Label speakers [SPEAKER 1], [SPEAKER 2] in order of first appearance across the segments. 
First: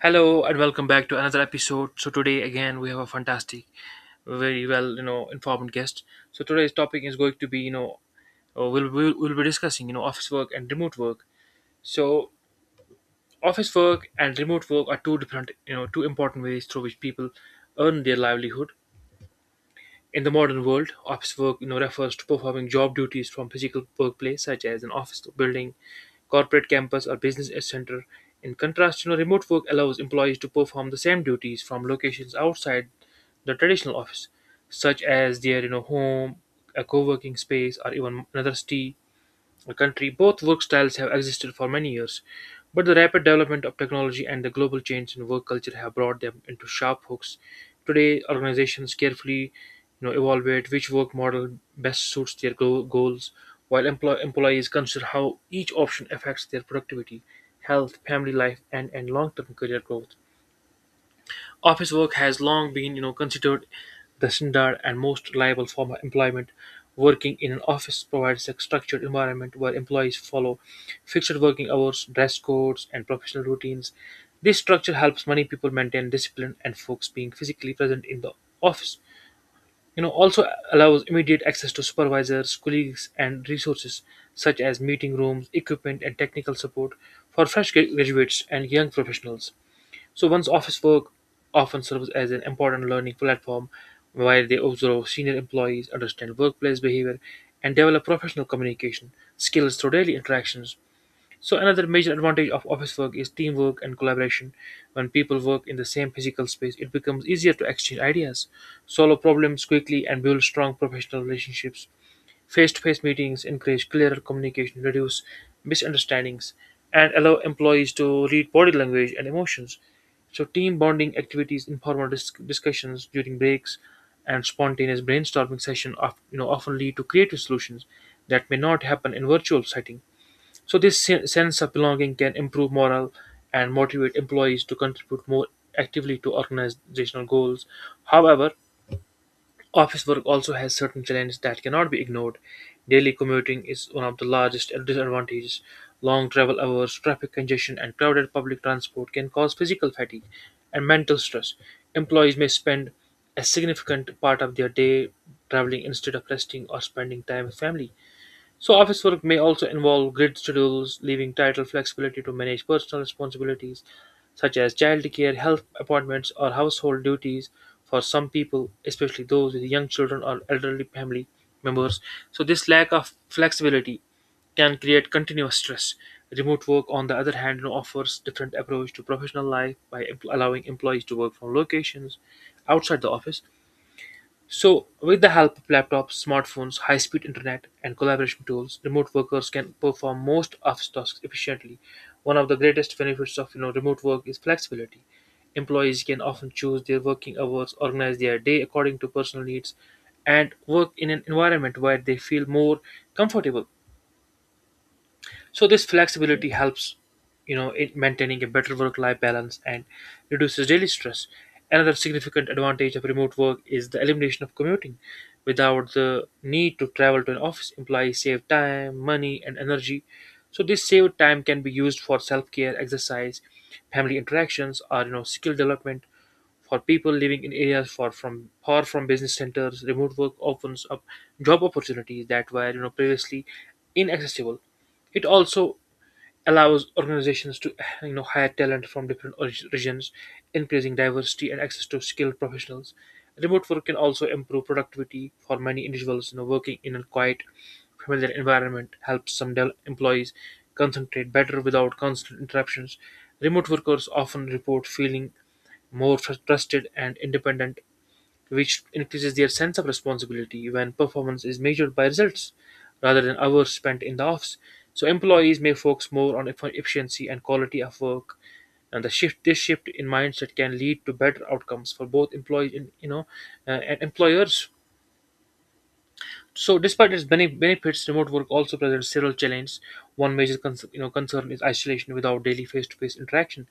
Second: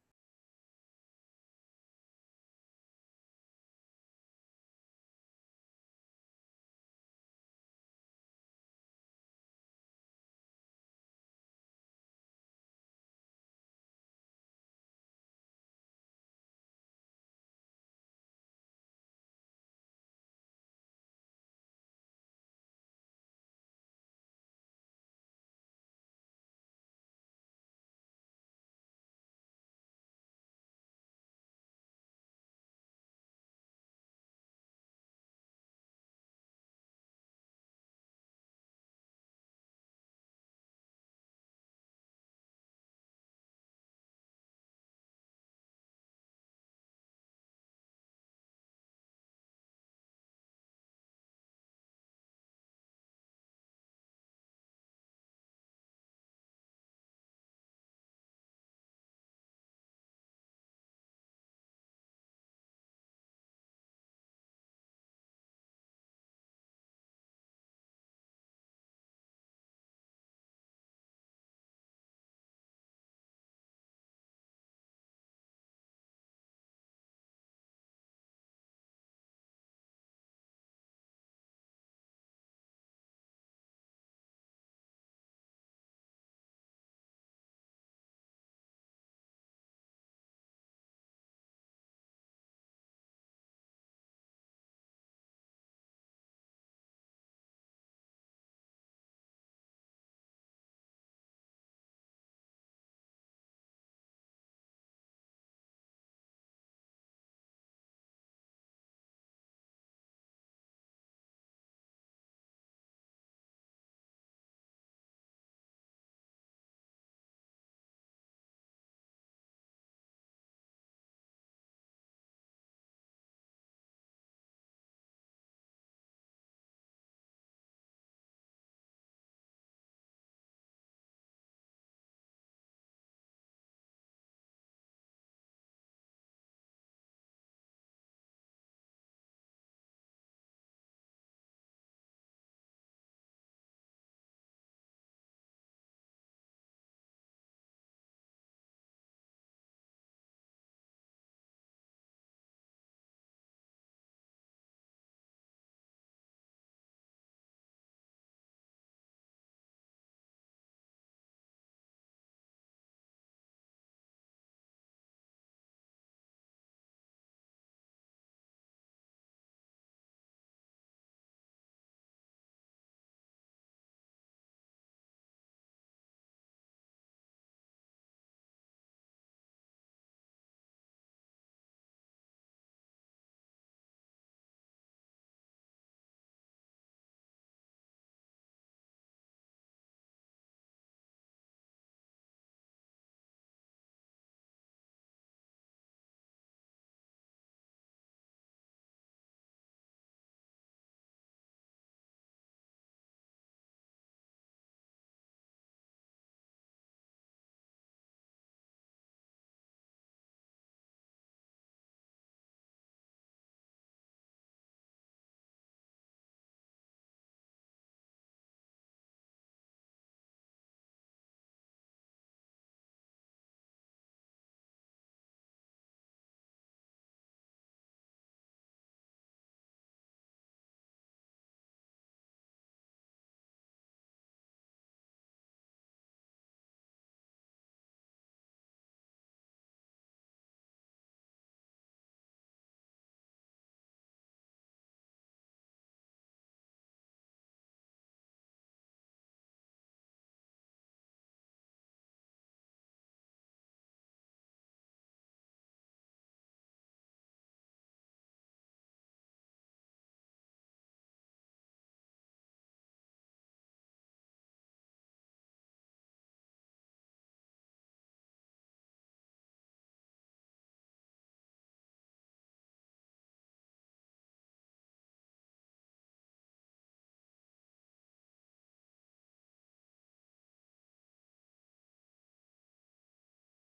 [SPEAKER 1] Hello and welcome back to another episode. So today again we have a fantastic, very well informed guest. So today's topic is going to be we'll be discussing office work and remote work. So office work and remote work are two different two important ways through which people earn their livelihood. In the modern world, office work refers to performing job duties from physical workplace such as an office building, corporate campus, or business center. In contrast, remote work allows employees to perform the same duties from locations outside the traditional office, such as their home, a co-working space, or even another city country. Both work styles have existed for many years, but the rapid development of technology and the global change in work culture have brought them into sharp hooks. Today, organizations carefully evaluate which work model best suits their goals, while employees consider how each option affects their productivity, health, family life, and long term career growth. Office work has long been, considered the standard and most reliable form of employment. Working in an office provides a structured environment where employees follow fixed working hours, dress codes, and professional routines. This structure helps many people maintain discipline and focus, being physically present in the office. Also, allows immediate access to supervisors, colleagues, and resources such as meeting rooms, equipment, and technical support for fresh graduates and young professionals. So one's office work often serves as an important learning platform where they observe senior employees, understand workplace behavior, and develop professional communication skills through daily interactions. So another major advantage of office work is teamwork and collaboration. When people work in the same physical space, it becomes easier to exchange ideas, solve problems quickly, and build strong professional relationships. Face-to-face meetings encourage clearer communication, reduce misunderstandings, and allow employees to read body language and emotions. So, team bonding activities, informal discussions during breaks, and spontaneous brainstorming session of, often lead to creative solutions that may not happen in virtual setting. So, this sense of belonging can improve morale and motivate employees to contribute more actively to organizational goals. However, office work also has certain challenges that cannot be ignored. Daily commuting is one of the largest disadvantages. Long travel hours, traffic congestion, and crowded public transport can cause physical fatigue and mental stress. Employees may spend a significant part of their day traveling instead of resting or spending time with family. So, office work may also involve grid schedules, leaving title flexibility to manage personal responsibilities such as childcare, health appointments, or household duties for some people, especially those with young children or elderly family members. So, this lack of flexibility can create continuous stress. Remote work, on the other hand, now offers different approach to professional life by allowing employees to work from locations outside the office, so, with the help of laptops, smartphones, high speed internet, and collaboration tools, remote workers can perform most office tasks efficiently. One of the greatest benefits of remote work is flexibility. Employees can often choose their working hours, organize their day according to personal needs, and work in an environment where they feel more comfortable. So this flexibility helps, in maintaining a better work-life balance and reduces daily stress. Another significant advantage of remote work is the elimination of commuting. Without the need to travel to an office, employees save time, money, and energy. So this saved time can be used for self-care, exercise, family interactions, or skill development. For people living in areas far from business centers, remote work opens up job opportunities that were previously inaccessible. It also allows organizations to hire talent from different regions, increasing diversity and access to skilled professionals. Remote work can also improve productivity for many individuals. Working in a quiet, familiar environment helps some employees concentrate better without constant interruptions. Remote workers often report feeling more trusted and independent, which increases their sense of responsibility when performance is measured by results rather than hours spent in the office. So employees may focus more on efficiency and quality of work, and the shift this shift in mindset can lead to better outcomes for both employees and you know and employers. So, despite its benefits, remote work also presents several challenges. One major concern is isolation without daily face to face interaction.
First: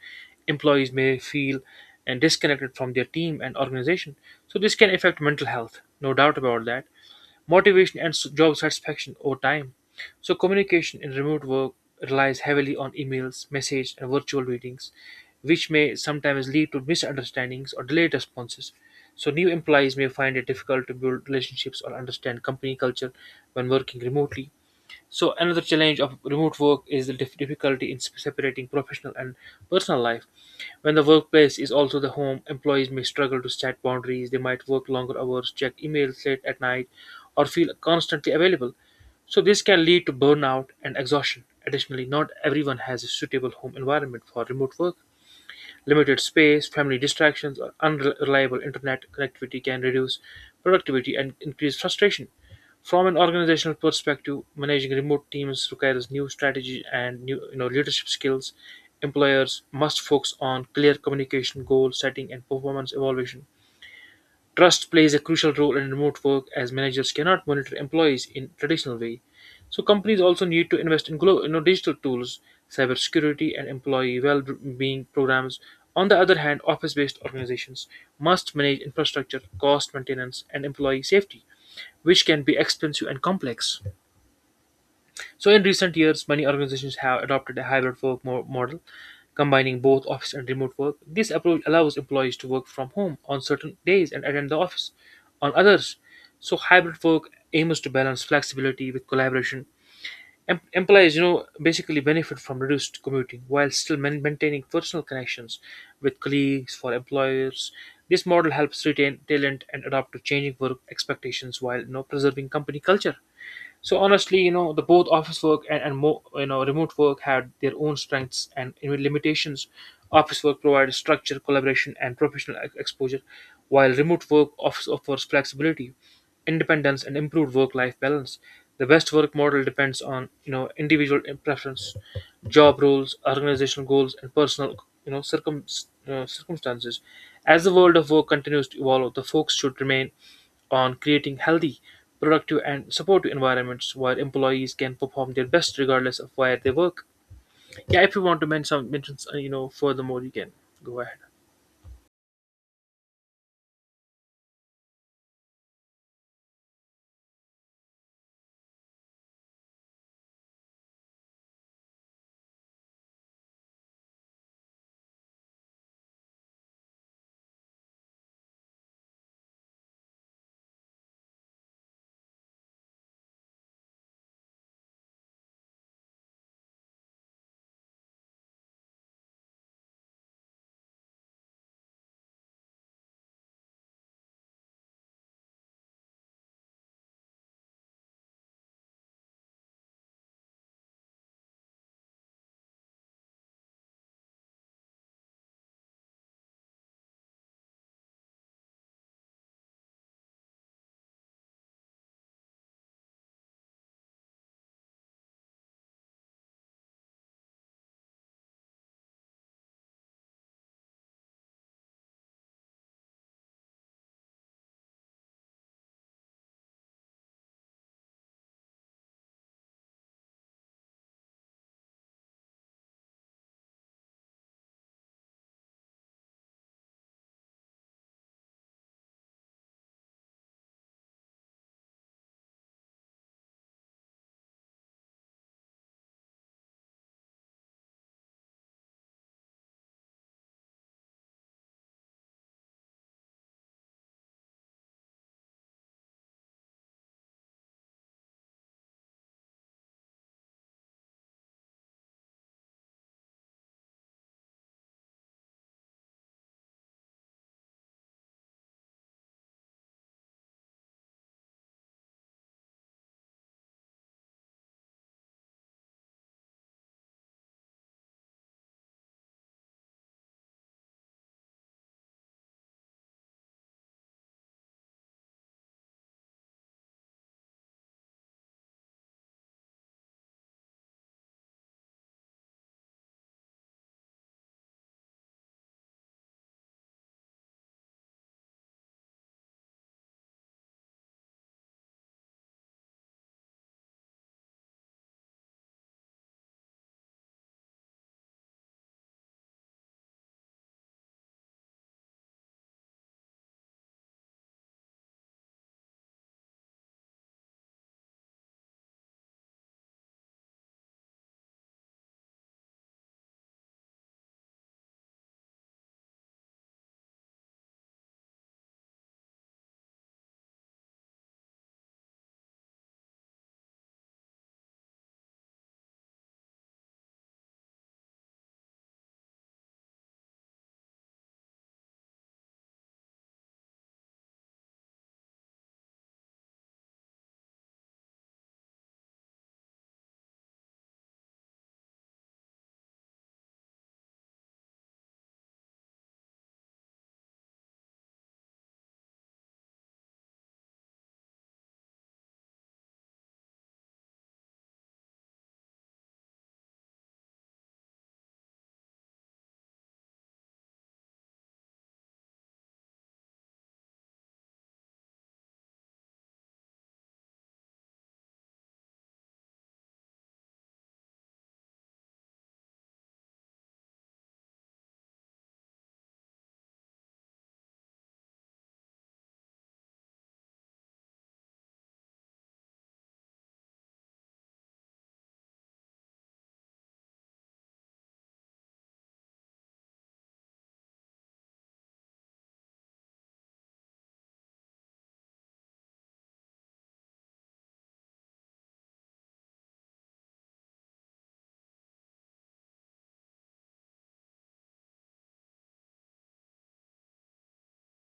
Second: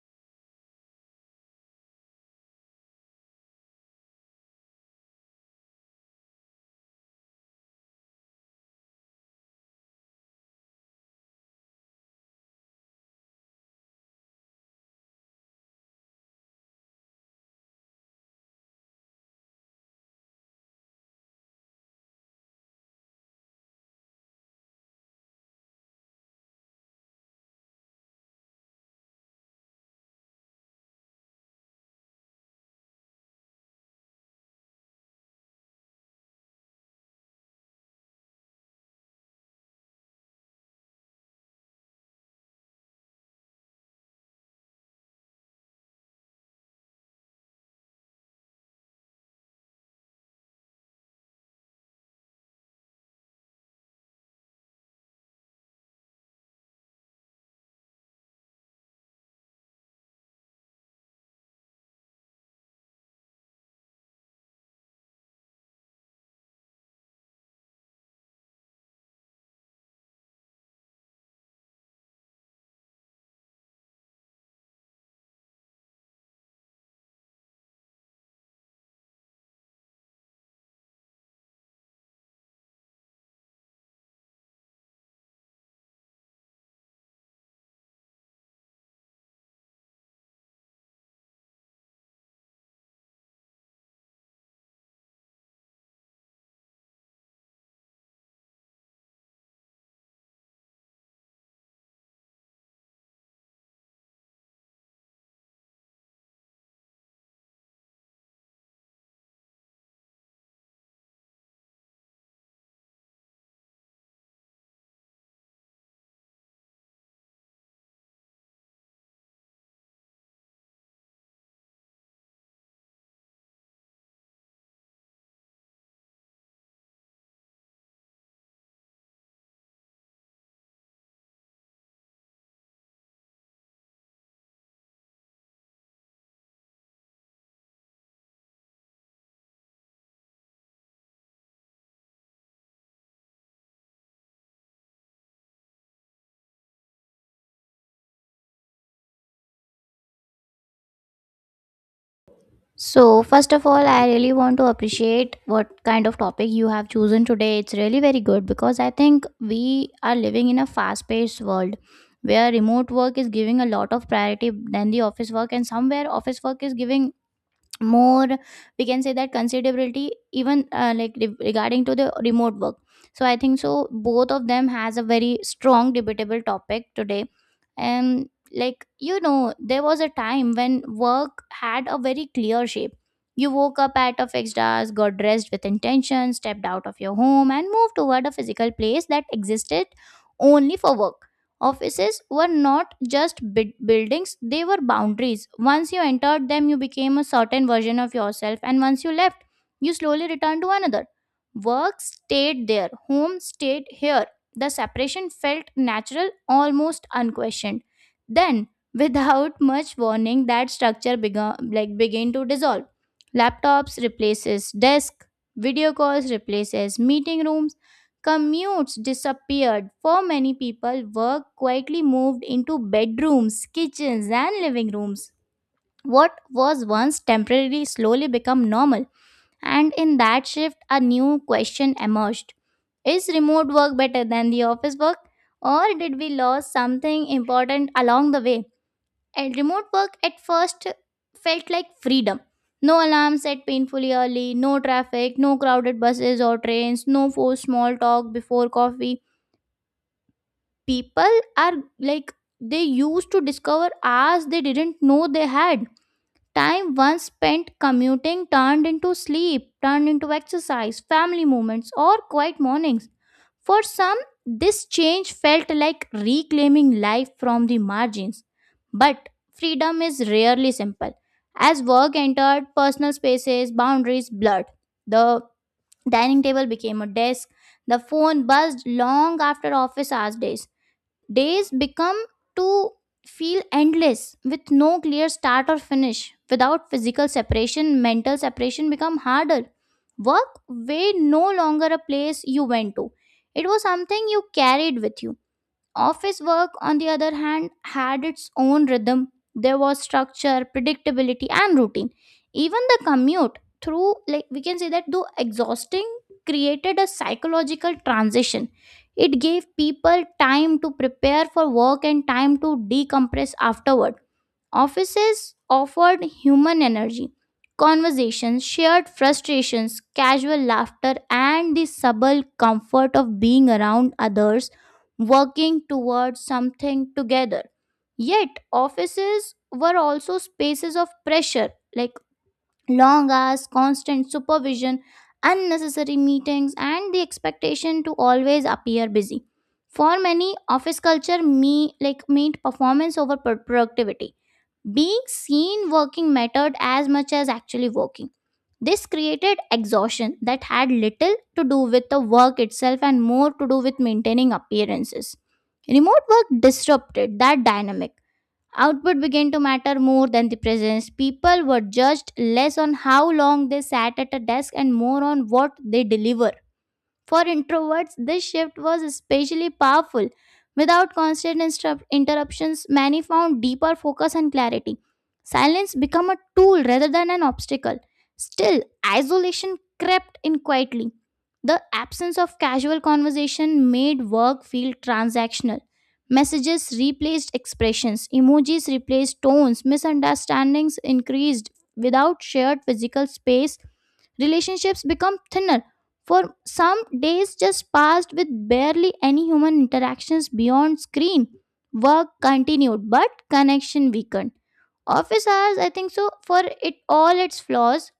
[SPEAKER 1] Employees may feel and disconnected from their team and organization, so this can affect mental health. No doubt about that motivation and job satisfaction over time. So communication in remote work relies heavily on emails, message, and virtual meetings, which may sometimes lead to misunderstandings or delayed responses. So new employees may find it difficult to build relationships or understand company culture when working remotely. So another challenge of remote work is the difficulty in separating professional and personal life. When the workplace is also the home, employees may struggle to set boundaries. They might work longer hours, check emails late at night, or feel constantly available. So this can lead to burnout and exhaustion. Additionally, not everyone has a suitable home environment for remote work. Limited space, family distractions, or unreliable internet connectivity can reduce productivity and increase frustration. From an organizational perspective, managing remote teams requires new strategy and new leadership skills. Employers must focus on clear communication, goal setting, and performance evaluation. Trust plays a crucial role in remote work as managers cannot monitor employees in traditional way. So companies also need to invest in digital tools, cybersecurity, and employee well-being programs. On the other hand, office-based organizations must manage infrastructure, cost maintenance, and employee safety, which can be expensive and complex. So, in recent years, many organizations have adopted a hybrid work model, combining both office and remote work. This approach allows employees to work from home on certain days and attend the office on others. So, hybrid work aims to balance flexibility with collaboration. Employees, basically benefit from reduced commuting while still maintaining personal connections with colleagues for employers. This model helps retain talent and adapt to changing work expectations while preserving company culture. So honestly, the both office work and more, remote work had their own strengths and even limitations. Office work provides structure, collaboration, and professional exposure, while remote work offers flexibility, independence, and improved work-life balance. The best work model depends on individual preference, job roles, organizational goals, and personal you know circum circumstances. As the world of work continues to evolve, the focus should remain on creating healthy productive and supportive environments where employees can perform their best regardless of where they work. Yeah, if you want to mention furthermore, you can go ahead.
[SPEAKER 2] So, first of all, I really want to appreciate what kind of topic you have chosen today. It's really very good because I think we are living in a fast paced world where remote work is giving a lot of priority than the office work, and somewhere office work is giving more, we can say that, considerability even regarding to the remote work. So I think so both of them has a very strong debatable topic today. And there was a time when work had a very clear shape. You woke up at a fixed hours, got dressed with intention, stepped out of your home and moved toward a physical place that existed only for work. Offices were not just bid buildings, they were boundaries. Once you entered them, you became a certain version of yourself, and once you left, you slowly returned to another. Work stayed there, home stayed here. The separation felt natural, almost unquestioned. Then, without much warning, that structure began to dissolve. Laptops replaces desk, video calls replaces meeting rooms. Commutes disappeared. For many people, work quietly moved into bedrooms, kitchens, and living rooms. What was once temporary slowly become normal. And in that shift, a new question emerged. Is remote work better than the office work? Or did we lose something important along the way? And remote work at first felt like freedom. No alarms set painfully early, no traffic, no crowded buses or trains, no forced small talk before coffee. People are, like, they used to discover hours they didn't know they had. Time once spent commuting turned into sleep, turned into exercise, family moments or quiet mornings. For some, this change felt like reclaiming life from the margins. But freedom is rarely simple. As work entered personal spaces, boundaries blurred. The dining table became a desk, the phone buzzed long after office hours days. Days become to feel endless with no clear start or finish. Without physical separation, mental separation become harder. Work way no longer a place you went to. It was something you carried with you. Office work, on the other hand, had its own rhythm. There was structure, predictability, and routine. Even the commute, through like we can say that though exhausting, created a psychological transition. It gave people time to prepare for work and time to decompress afterward. Offices offered human energy, conversations, shared frustrations, casual laughter, and the subtle comfort of being around others working towards something together. Yet, offices were also spaces of pressure, like long hours, constant supervision, unnecessary meetings, and the expectation to always appear busy. For many, office culture me like meant performance over productivity. Being seen working mattered as much as actually working. This created exhaustion that had little to do with the work itself and more to do with maintaining appearances. Remote work disrupted that dynamic. Output began to matter more than the presence. People were judged less on how long they sat at a desk and more on what they delivered. For introverts, this shift was especially powerful. Without constant interruptions, many found deeper focus and clarity. Silence became a tool rather than an obstacle. Still, isolation crept in quietly. The absence of casual conversation made work feel transactional. Messages replaced expressions, emojis replaced tones, misunderstandings increased without shared physical space. Relationships become thinner. For some, days just passed with barely any human interactions beyond screen. Work continued, but connection weakened. Office hours, I think so, for it all its flaws,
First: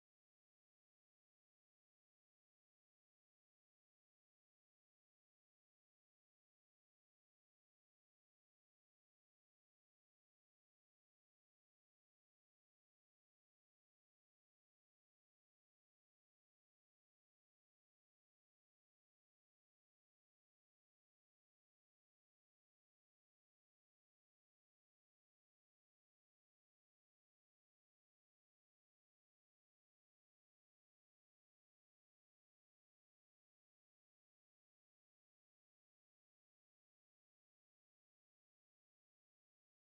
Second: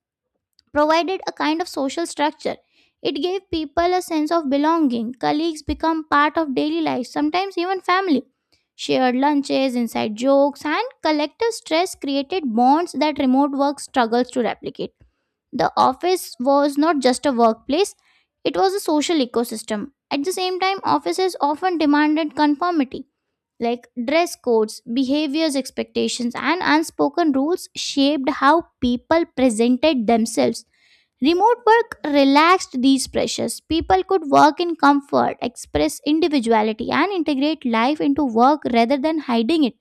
[SPEAKER 2] provided a kind of social structure. It gave people a sense of belonging. Colleagues become part of daily life, sometimes even family. Shared lunches, inside jokes, and collective stress created bonds that remote work struggles to replicate. The office was not just a workplace, it was a social ecosystem. At the same time, offices often demanded conformity, like dress codes, behaviors expectations, and unspoken rules shaped how people presented themselves. Remote work relaxed these pressures. People could work in comfort, express individuality, and integrate life into work rather than hiding it.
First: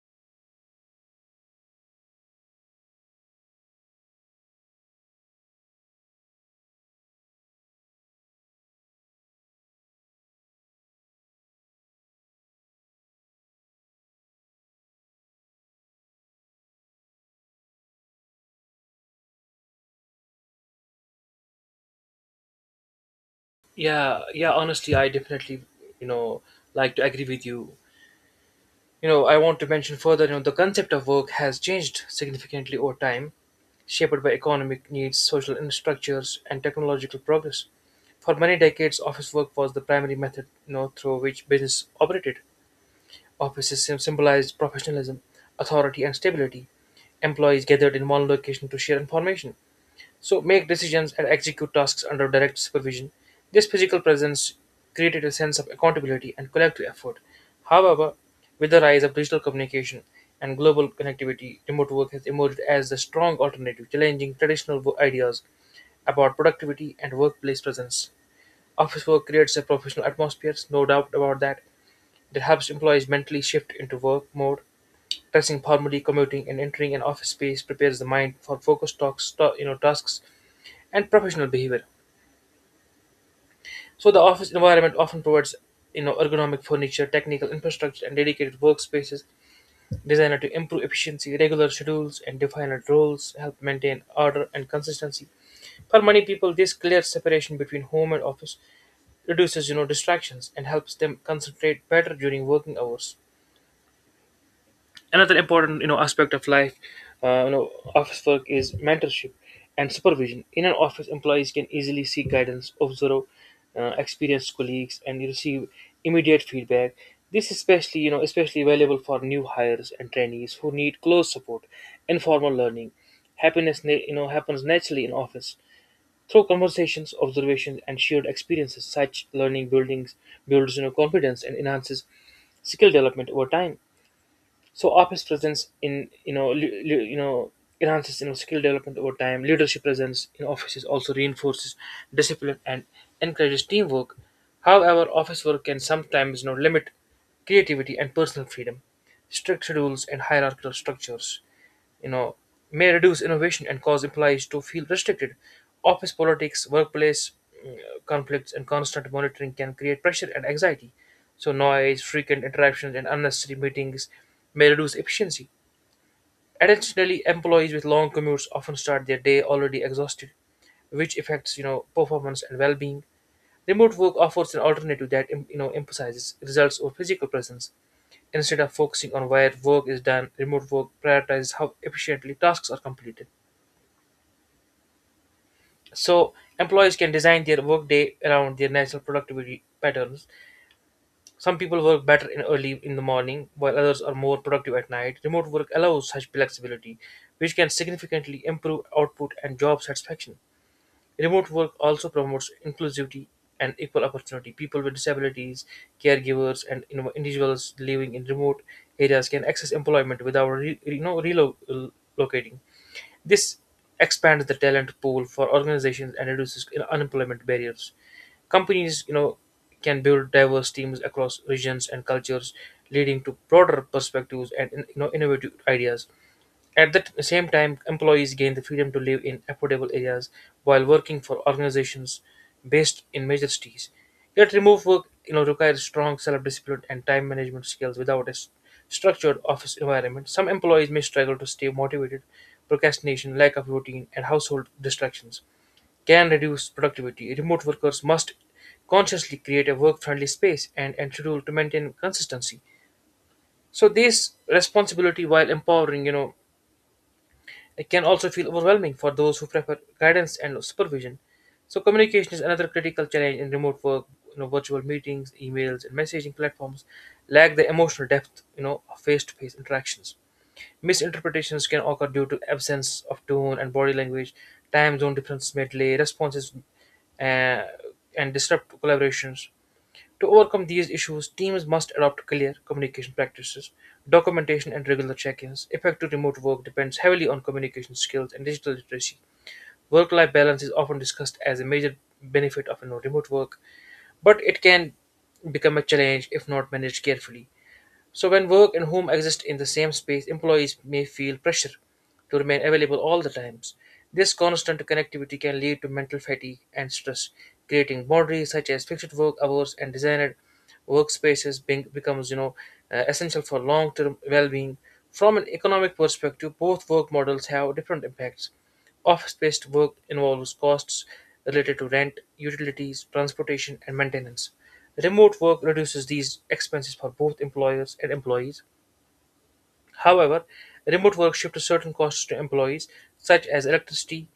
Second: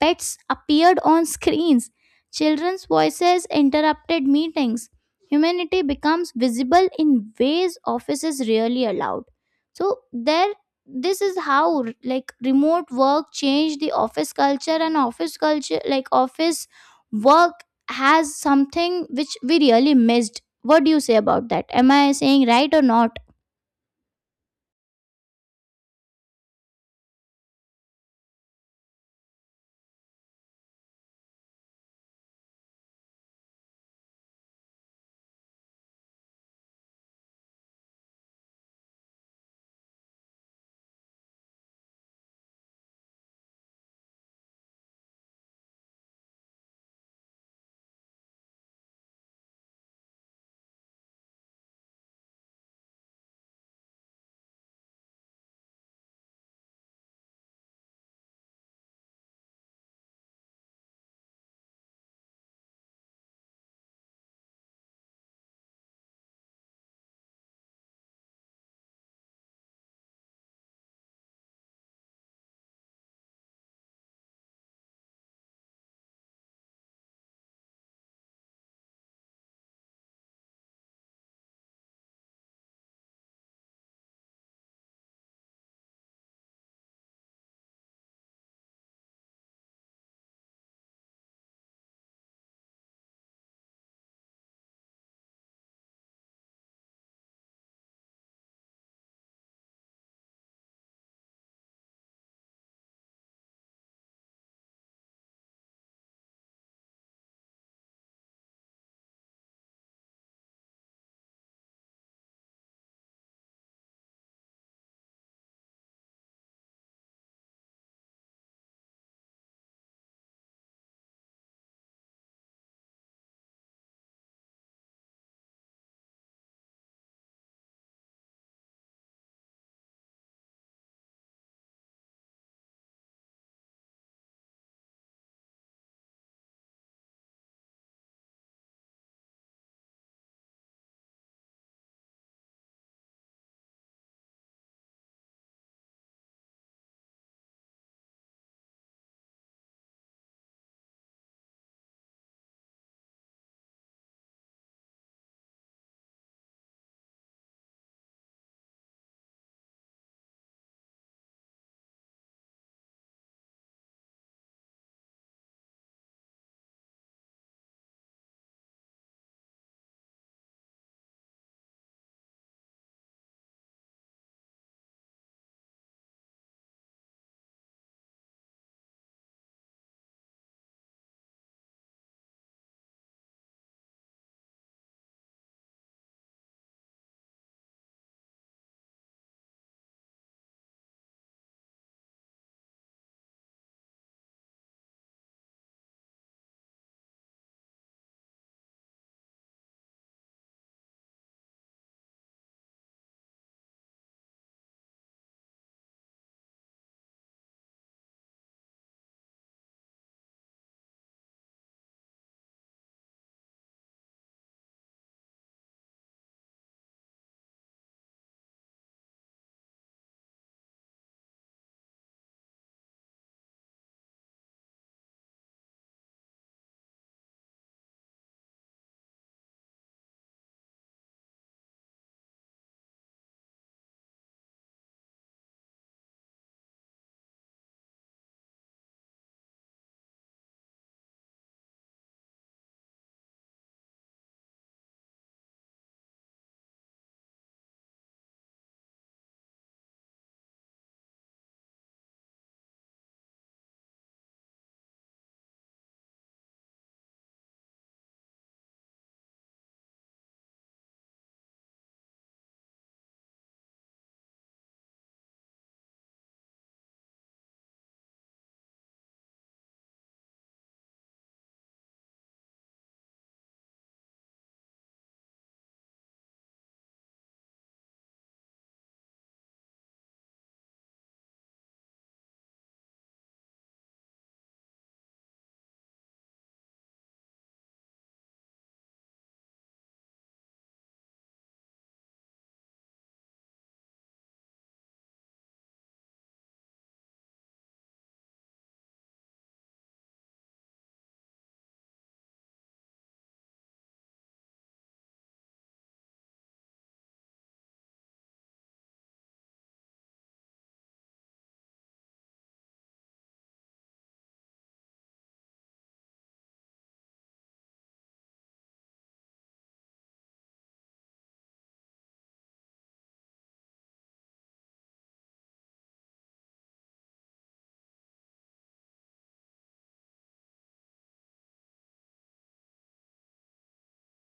[SPEAKER 2] Pets appeared on screens. Children's voices interrupted meetings. Humanity becomes visible in ways offices rarely allowed. So there, this is how like remote work changed the office culture, and office culture, like office work, has something which we really missed. What do you say about that? Am I saying right or not?
[SPEAKER 1] Yeah, yeah, honestly, I definitely, you know, like to agree with you. I want to mention further, the concept of work has changed significantly over time, shaped by economic needs, social structures, and technological progress. For many decades, office work was the primary method, through which business operated. Offices symbolized professionalism, authority, and stability. Employees gathered in one location to share information, so make decisions and execute tasks under direct supervision. This physical presence created a sense of accountability and collective effort. However, with the rise of digital communication and global connectivity, remote work has emerged as a strong alternative, challenging traditional ideas about productivity and workplace presence. Office work creates a professional atmosphere, no doubt about that, that helps employees mentally shift into work mode. Dressing formally, commuting, and entering an office space prepares the mind for focused talks, tasks, and professional behavior. So the office environment often provides, ergonomic furniture, technical infrastructure, and dedicated workspaces designed to improve efficiency. Regular schedules and defined roles help maintain order and consistency. For many people, this clear separation between home and office reduces, distractions and helps them concentrate better during working hours. Another important aspect of life you know office work is mentorship and supervision. In an office, employees can easily seek guidance, observe experienced colleagues and receive immediate feedback. This is especially you know especially valuable for new hires and trainees who need close support. Informal learning happiness happens naturally in office through conversations, observations and shared experiences. Such learning buildings builds confidence and enhances skill development over time. So office presence in enhances skill development over time. Leadership presence in offices also reinforces discipline and encourages teamwork. However, office work can sometimes limit creativity and personal freedom. Strict schedules and hierarchical structures you know may reduce innovation and cause employees to feel restricted. Office politics, workplace mm, conflicts, and constant monitoring can create pressure and anxiety. So noise, frequent interruptions, and unnecessary meetings may reduce efficiency. Additionally, employees with long commutes often start their day already exhausted, which affects performance and well-being. Remote work offers an alternative that emphasizes results or physical presence instead of focusing on where work is done. Remote work prioritizes how efficiently tasks are completed. So employees can design their workday around their natural productivity patterns. Some people work better in early in the morning, while others are more productive at night. Remote work allows such flexibility, which can significantly improve output and job satisfaction. Remote work also promotes inclusivity and equal opportunity. People with disabilities, caregivers, and individuals living in remote areas can access employment without relocating. This expands the talent pool for organizations and reduces unemployment barriers. Companies, can build diverse teams across regions and cultures, leading to broader perspectives and innovative ideas. At the same time, employees gain the freedom to live in affordable areas while working for organizations based in major cities. Yet, remote work requires strong self-discipline and time management skills without a structured office environment. Some employees may struggle to stay motivated. Procrastination, lack of routine, and household distractions can reduce productivity. Remote workers must consciously create a work-friendly space and schedule to maintain consistency. So this responsibility, while empowering, it can also feel overwhelming for those who prefer guidance and supervision. So communication is another critical challenge in remote work. Virtual meetings, emails, and messaging platforms lack the emotional depth, of face-to-face interactions. Misinterpretations can occur due to absence of tone and body language. Time zone differences may delay responses uh, and disrupt collaborations. To overcome these issues, teams must adopt clear communication practices, documentation, and regular check ins. Effective remote work depends heavily on communication skills and digital literacy. Work life balance is often discussed as a major benefit of remote work, but it can become a challenge if not managed carefully. So, when work and home exist in the same space, employees may feel pressure to remain available all the times. This constant connectivity can lead to mental fatigue and stress, creating boundaries such as fixed work hours and designed workspaces becomes essential for long-term well-being. From an economic perspective, both work models have different impacts. Office-based work involves costs related to rent, utilities, transportation, and maintenance. Remote work reduces these expenses for both employers and employees. However, remote work shifts certain costs to employees, such as electricity,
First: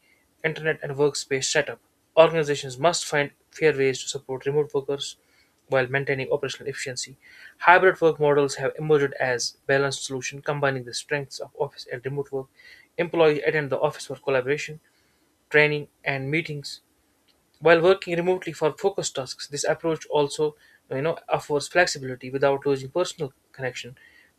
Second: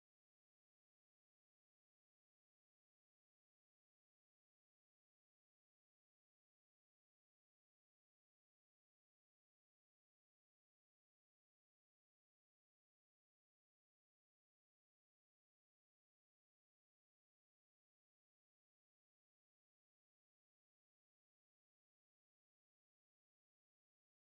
[SPEAKER 1] internet, and workspace setup. Organizations must find fair ways to support remote workers while maintaining operational efficiency. Hybrid work models have emerged as balanced solution combining the strengths of office and remote work. Employees attend the office for collaboration, training and meetings while working remotely for focused tasks. This approach also offers flexibility without losing personal connection.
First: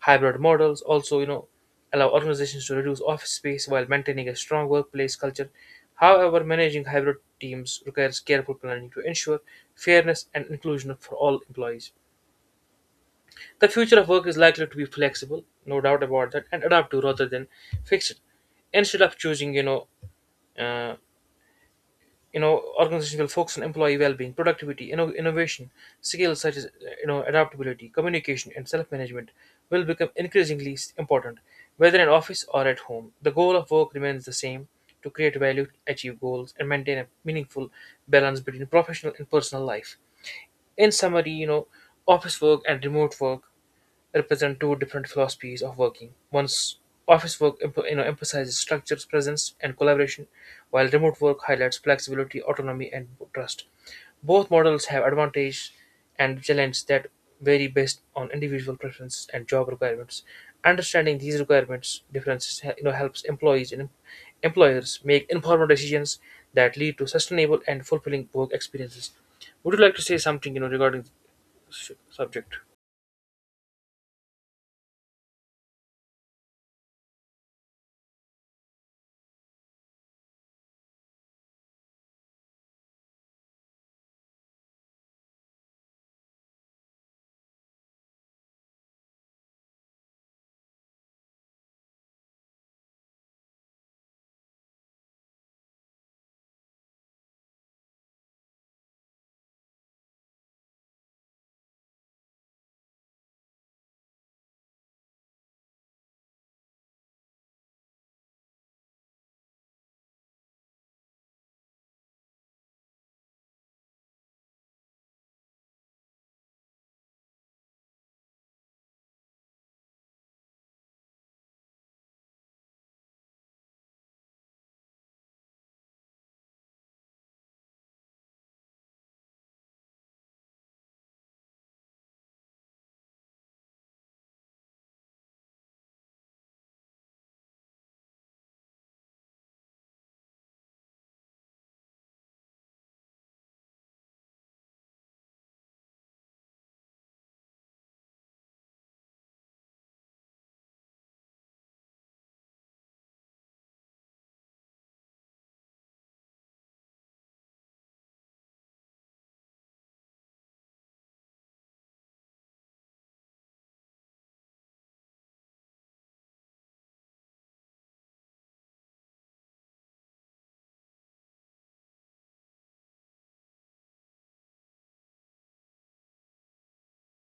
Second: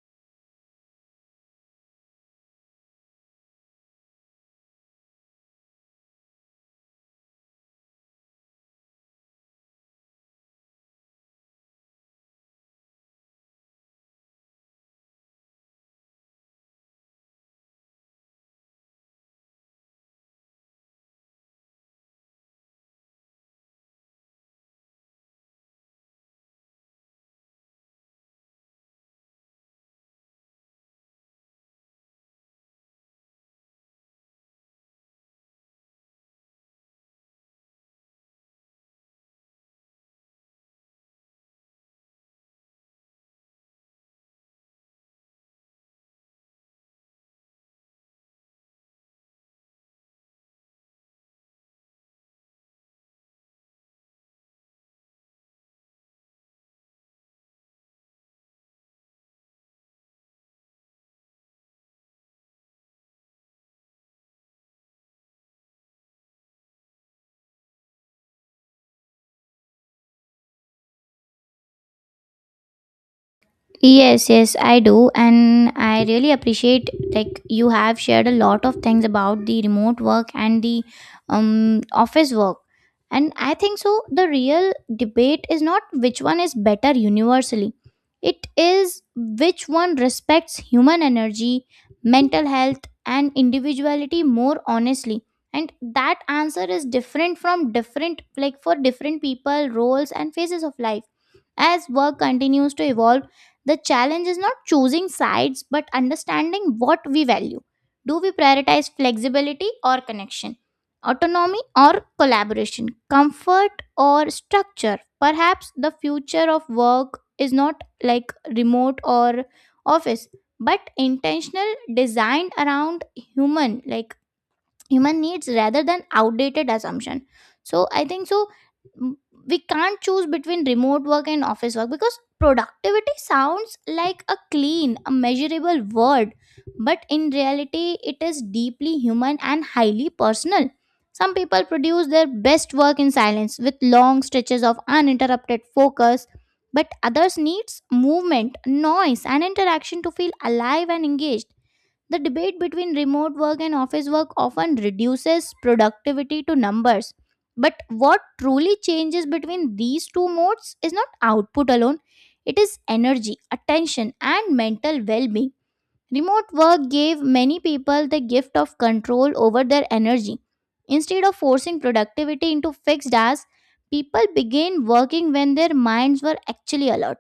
[SPEAKER 1] Hybrid models also allow organizations to reduce office space while maintaining a strong workplace culture. However, managing hybrid teams requires careful planning to ensure fairness and inclusion for all employees. The future of work is likely to be flexible, no doubt about that, and adaptive rather than fixed. Instead of choosing uh, organization will focus on employee well-being, productivity, innovation. Skills such as adaptability, communication, and self-management will become increasingly important. Whether in office or at home, the goal of work remains the same: to create value, achieve goals, and maintain a meaningful balance between professional and personal life. In summary, office work and remote work represent two different philosophies of working. One's office work emphasizes structures, presence, and collaboration, while remote work highlights flexibility, autonomy, and trust. Both models have advantages and challenges that vary based on individual preferences and job requirements. Understanding these requirements differences helps employees and employers make informed decisions that lead to sustainable and fulfilling work experiences. Would you like to say something regarding the subject?
[SPEAKER 2] Yes, yes, I do, and I really appreciate like you have shared a lot of things about the remote work and the office work. And I think so the real debate is not which one is better universally. It is which one respects human energy, mental health and individuality more honestly. And that answer is different from different like for different people, roles and phases of life. As work continues to evolve, the challenge is not choosing sides but understanding what we value. Do we prioritize flexibility or connection, autonomy or collaboration, comfort or structure? Perhaps the future of work is not like remote or office, but intentional, designed around human needs rather than outdated assumption. So I think so, mm, we can't choose between remote work and office work because productivity sounds like a clean, a measurable word, but in reality it is deeply human and highly personal. Some people produce their best work in silence with long stretches of uninterrupted focus, but others needs movement, noise and interaction to feel alive and engaged. The debate between remote work and office work often reduces productivity to numbers. But what truly changes between these two modes is not output alone, it is energy, attention, and mental well being. Remote work gave many people the gift of control over their energy. Instead of forcing productivity into fixed hours, people began working when their minds were actually alert.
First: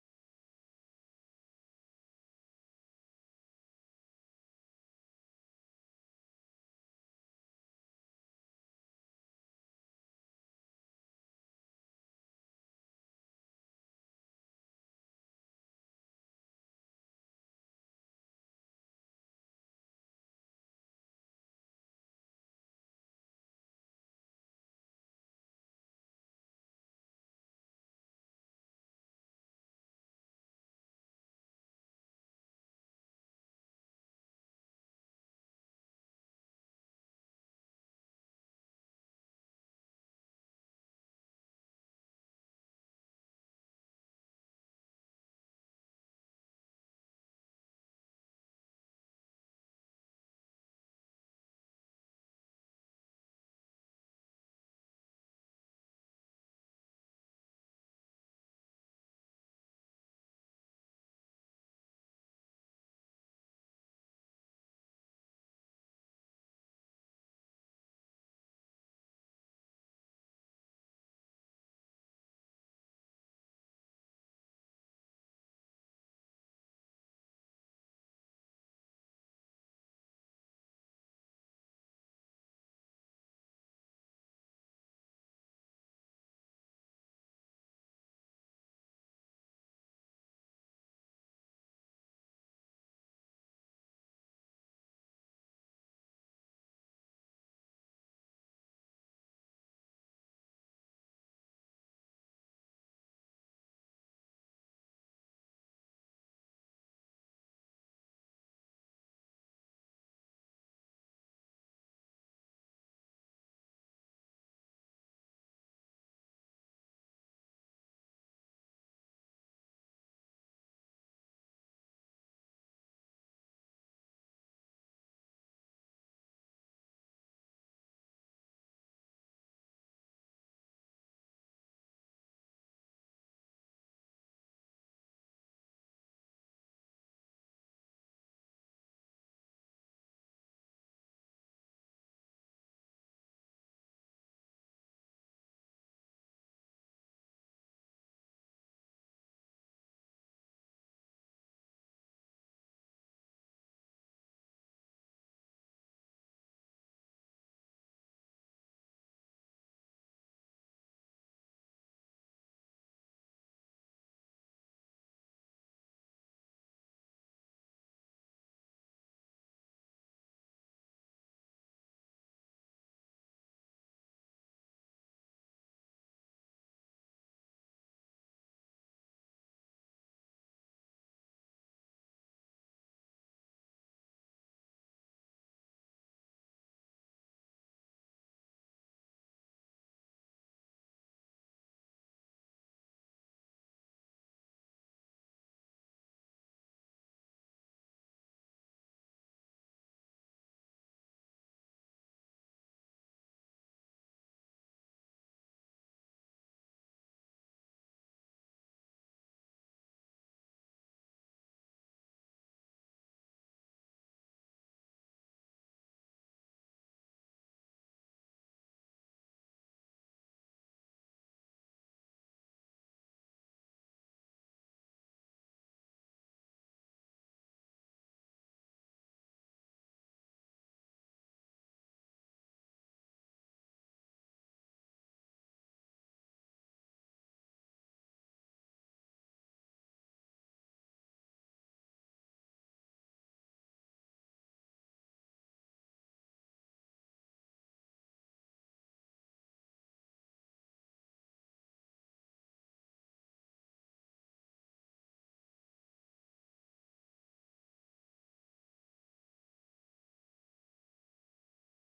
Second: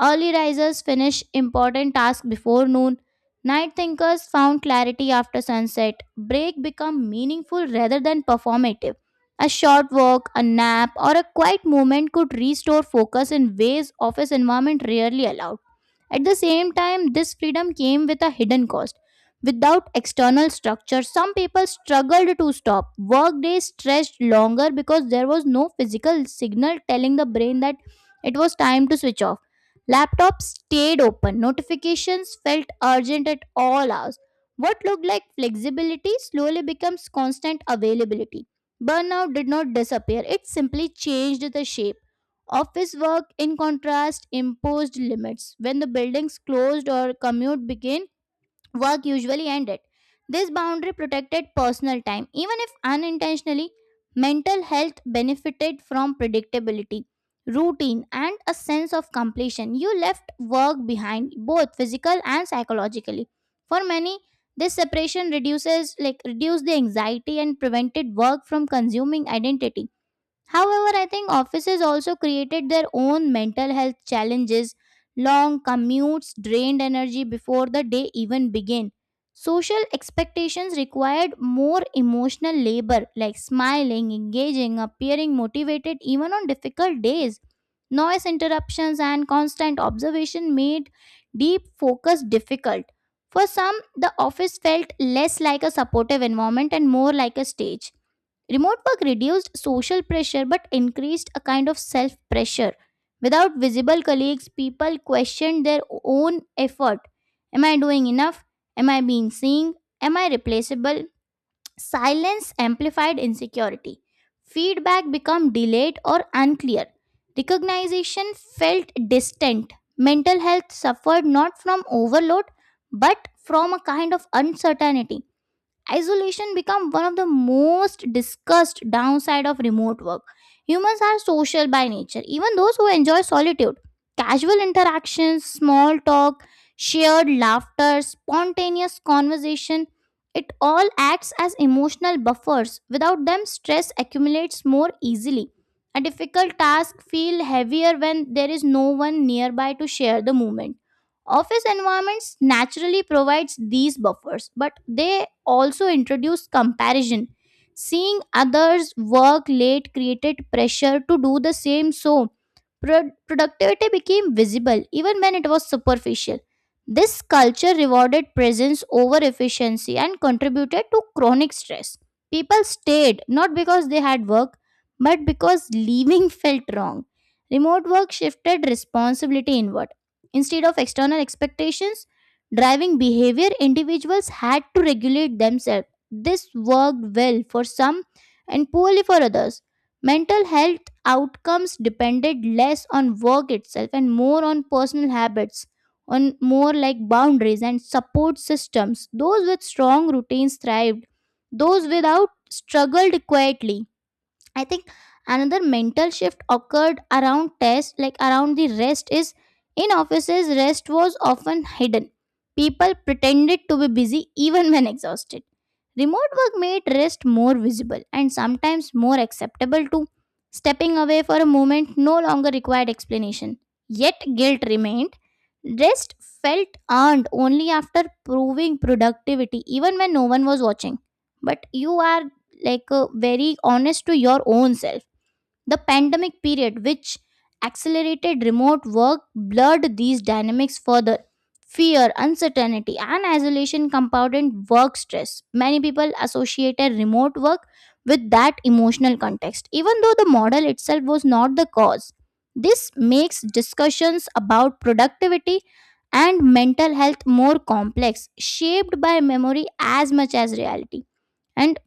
[SPEAKER 2] Early risers finished important tasks before noon. Night thinkers found clarity after sunset. Break became meaningful rather than performative. A short walk, a nap, or a quiet moment could restore focus in ways office environment rarely allowed. At the same time, this freedom came with a hidden cost. Without external structure, some people struggled to stop. Work days stretched longer because there was no physical signal telling the brain that it was time to switch off. Laptops stayed open, notifications felt urgent at all hours. What looked like flexibility slowly becomes constant availability. Burnout did not disappear, it simply changed the shape. Office work, in contrast, imposed limits. When the buildings closed or commute began, work usually ended. This boundary protected personal time, even if unintentionally. Mental health benefited from predictability, routine, and a sense of completion. You left work behind, both physical and psychologically. For many, this separation reduced the anxiety and prevented work from consuming identity. However, I think offices also created their own mental health challenges. Long commutes drained energy before the day even began. Social expectations required more emotional labor, like smiling, engaging, appearing motivated even on difficult days. Noise interruptions and constant observation made deep focus difficult. For some, the office felt less like a supportive environment and more like a stage. Remote work reduced social pressure but increased a kind of self pressure. Without visible colleagues, people questioned their own effort. Am I doing enough? Am I being seen? Am I replaceable? Silence amplified insecurity. Feedback became delayed or unclear. Recognition felt distant. Mental health suffered not from overload but from a kind of uncertainty. Isolation become one of the most discussed downside of remote work. Humans are social by nature, even those who enjoy solitude. Casual interactions, small talk, shared laughter, spontaneous conversation, it all acts as emotional buffers. Without them, stress accumulates more easily. A difficult task feel heavier when there is no one nearby to share the moment. Office environments naturally provides these buffers, but they also introduce comparison. Seeing others work late created pressure to do the same. So productivity became visible even when it was superficial. This culture rewarded presence over efficiency and contributed to chronic stress. People stayed not because they had work, but because leaving felt wrong. Remote work shifted responsibility inward. Instead of external expectations driving behavior, individuals had to regulate themselves. This worked well for some and poorly for others. Mental health outcomes depended less on work itself and more on personal habits, on more like boundaries and support systems. Those with strong routines thrived, those without struggled quietly. I think another mental shift occurred around test, like around the rest, is in offices, rest was often hidden. People pretended to be busy even when exhausted. Remote work made rest more visible and sometimes more acceptable too. Stepping away for a moment no longer required explanation. Yet guilt remained. Rest felt earned only after proving productivity, even when no one was watching. But you are very honest to your own self. The pandemic period, which accelerated remote work, blurred these dynamics further. Fear, uncertainty, and isolation compounded work stress. Many people associated remote work with that emotional context, even though the model itself was not the cause. This makes discussions about productivity and mental health more complex, shaped by memory as much as reality. And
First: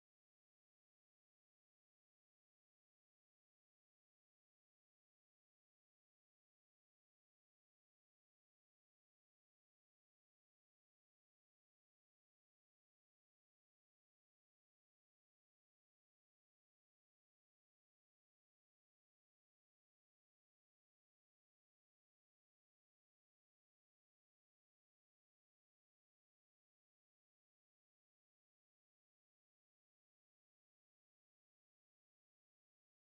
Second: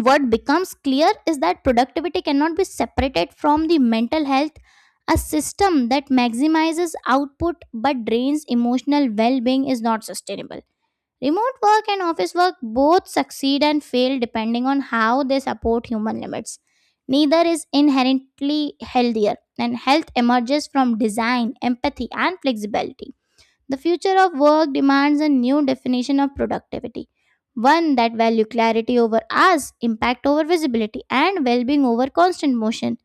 [SPEAKER 2] what becomes clear is that productivity cannot be separated from the mental health. A system that maximizes output but drains emotional well-being is not sustainable. Remote work and office work both succeed and fail depending on how they support human limits. Neither is inherently healthier, and health emerges from design, empathy and flexibility. The future of work demands a new definition of productivity, one that values clarity over hours, impact over visibility, and well-being over constant motion.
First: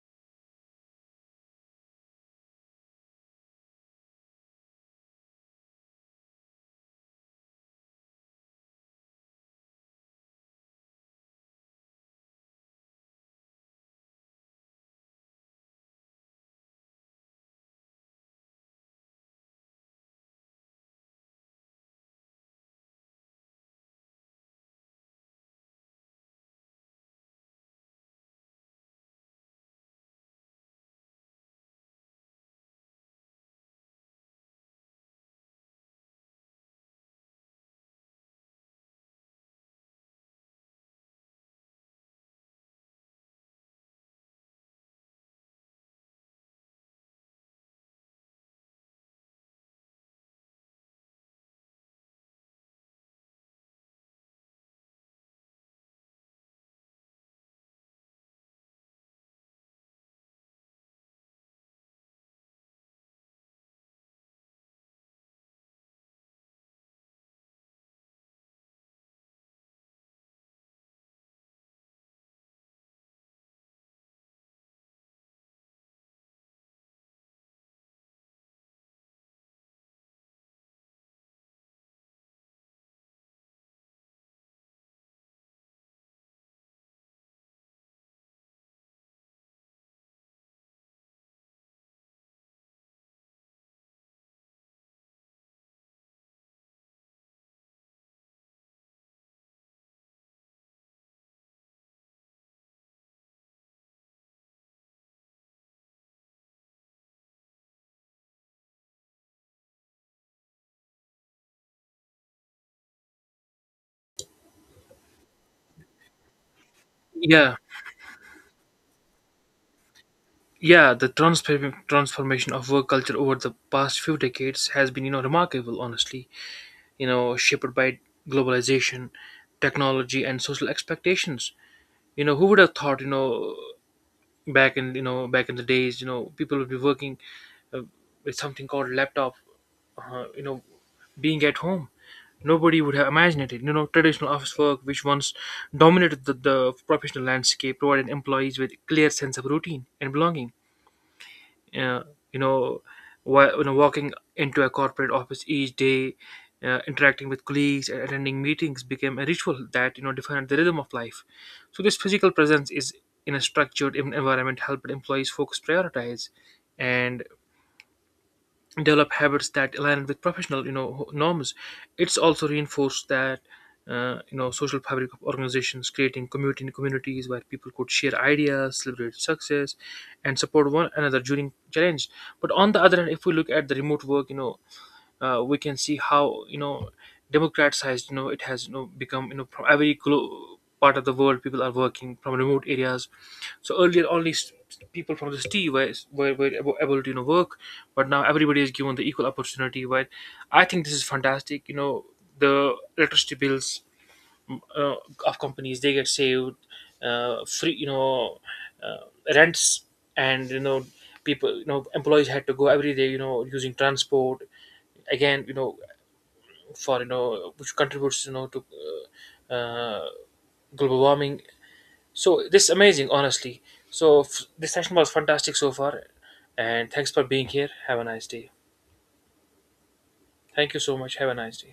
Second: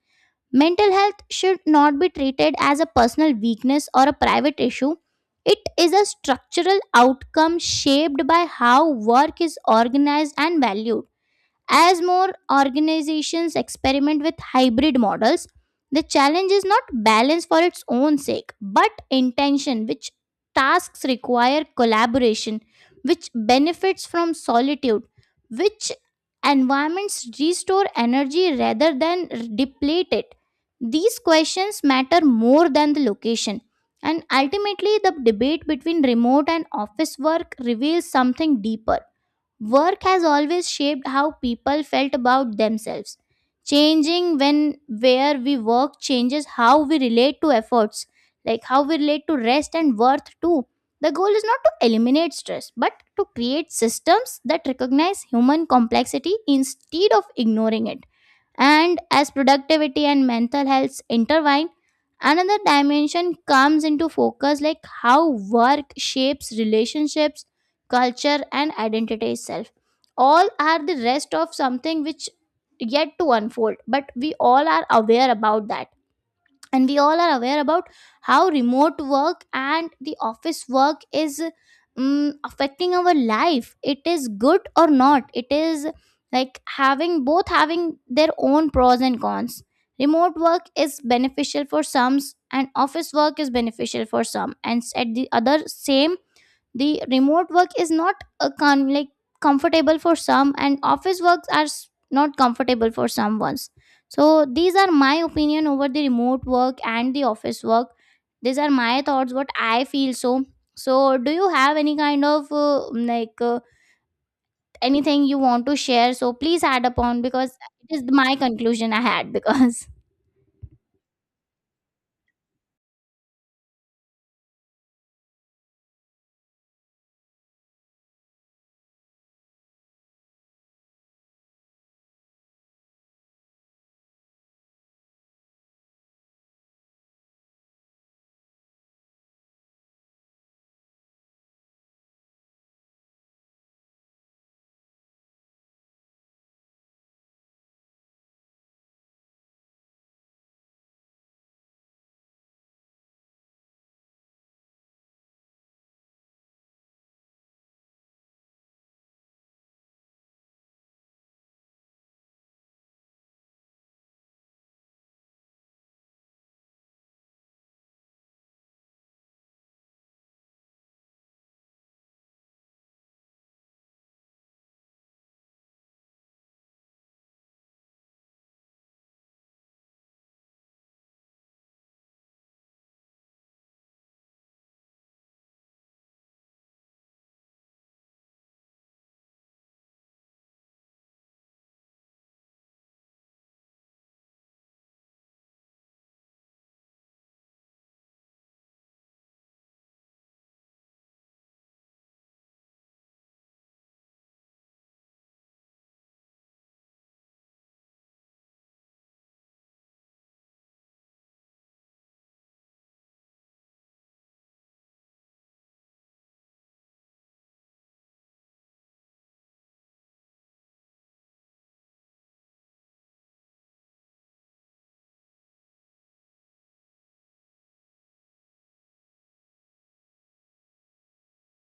[SPEAKER 2] Mental health should not be treated as a personal weakness or a private issue. It is a structural outcome shaped by how work is organized and valued. As more organizations experiment with hybrid models, the challenge is not balance for its own sake, but intention, which tasks require collaboration, which benefits from solitude, which environments restore energy rather than deplete it. These questions matter more than the location. And ultimately, the debate between remote and office work reveals something deeper. Work has always shaped how people felt about themselves. Changing when where we work changes how we relate to efforts, like how we relate to rest and worth too. The goal is not to eliminate stress, but to create systems that recognize human complexity instead of ignoring it. And as productivity and mental health intertwine, another dimension comes into focus, like how work shapes relationships, culture, and identity itself. All are the rest of something which yet to unfold, but we all are aware about that, and we all are aware about how remote work and the office work is affecting our life. It is good or not, it is like having both, having their own pros and cons. Remote work is beneficial for some and office work is beneficial for some, and at the other same, the remote work is not a comfortable for some, and office works are not comfortable for some ones. So these are my opinion over the remote work and the office work. These are my thoughts, what I feel. So so do you have any kind of anything you want to share, so please add upon
[SPEAKER 1] Yeah.
[SPEAKER 2] because it is my conclusion I had because
[SPEAKER 1] Yeah, the transformation of work culture over the past few decades has been, remarkable. Honestly, shaped by globalization, technology, and social expectations. Who would have thought, back in back in the days, people would be working uh, with something called laptop. Uh, you know, being at home, nobody would have imagined it. You know, traditional office work, which once dominated the professional landscape, provided employees with clear sense of routine and belonging. uh, you know, Walking into a corporate office each day, interacting with colleagues, and attending meetings became a ritual that defined the rhythm of life. So this physical presence is in a structured environment helped employees focus, prioritize, and develop habits that align with professional norms. It's also reinforced that social fabric of organizations, creating community communities where people could share ideas, celebrate success, and support one another during challenge. But on the other hand, if we look at the remote work, we can see how democratized it has become. From every part of the world, people are working from remote areas. So earlier only people from the city were able to work, but now everybody is given the equal opportunity, right? I think this is fantastic. The electricity bills, mm, uh, of companies, they get saved, free, uh, rents, and people, employees had to go every day using transport again, for which contributes to uh, uh, global warming. So this is amazing, honestly. So this session was fantastic so far, and thanks for being here. Have a nice day. Thank you so much. Have a nice day.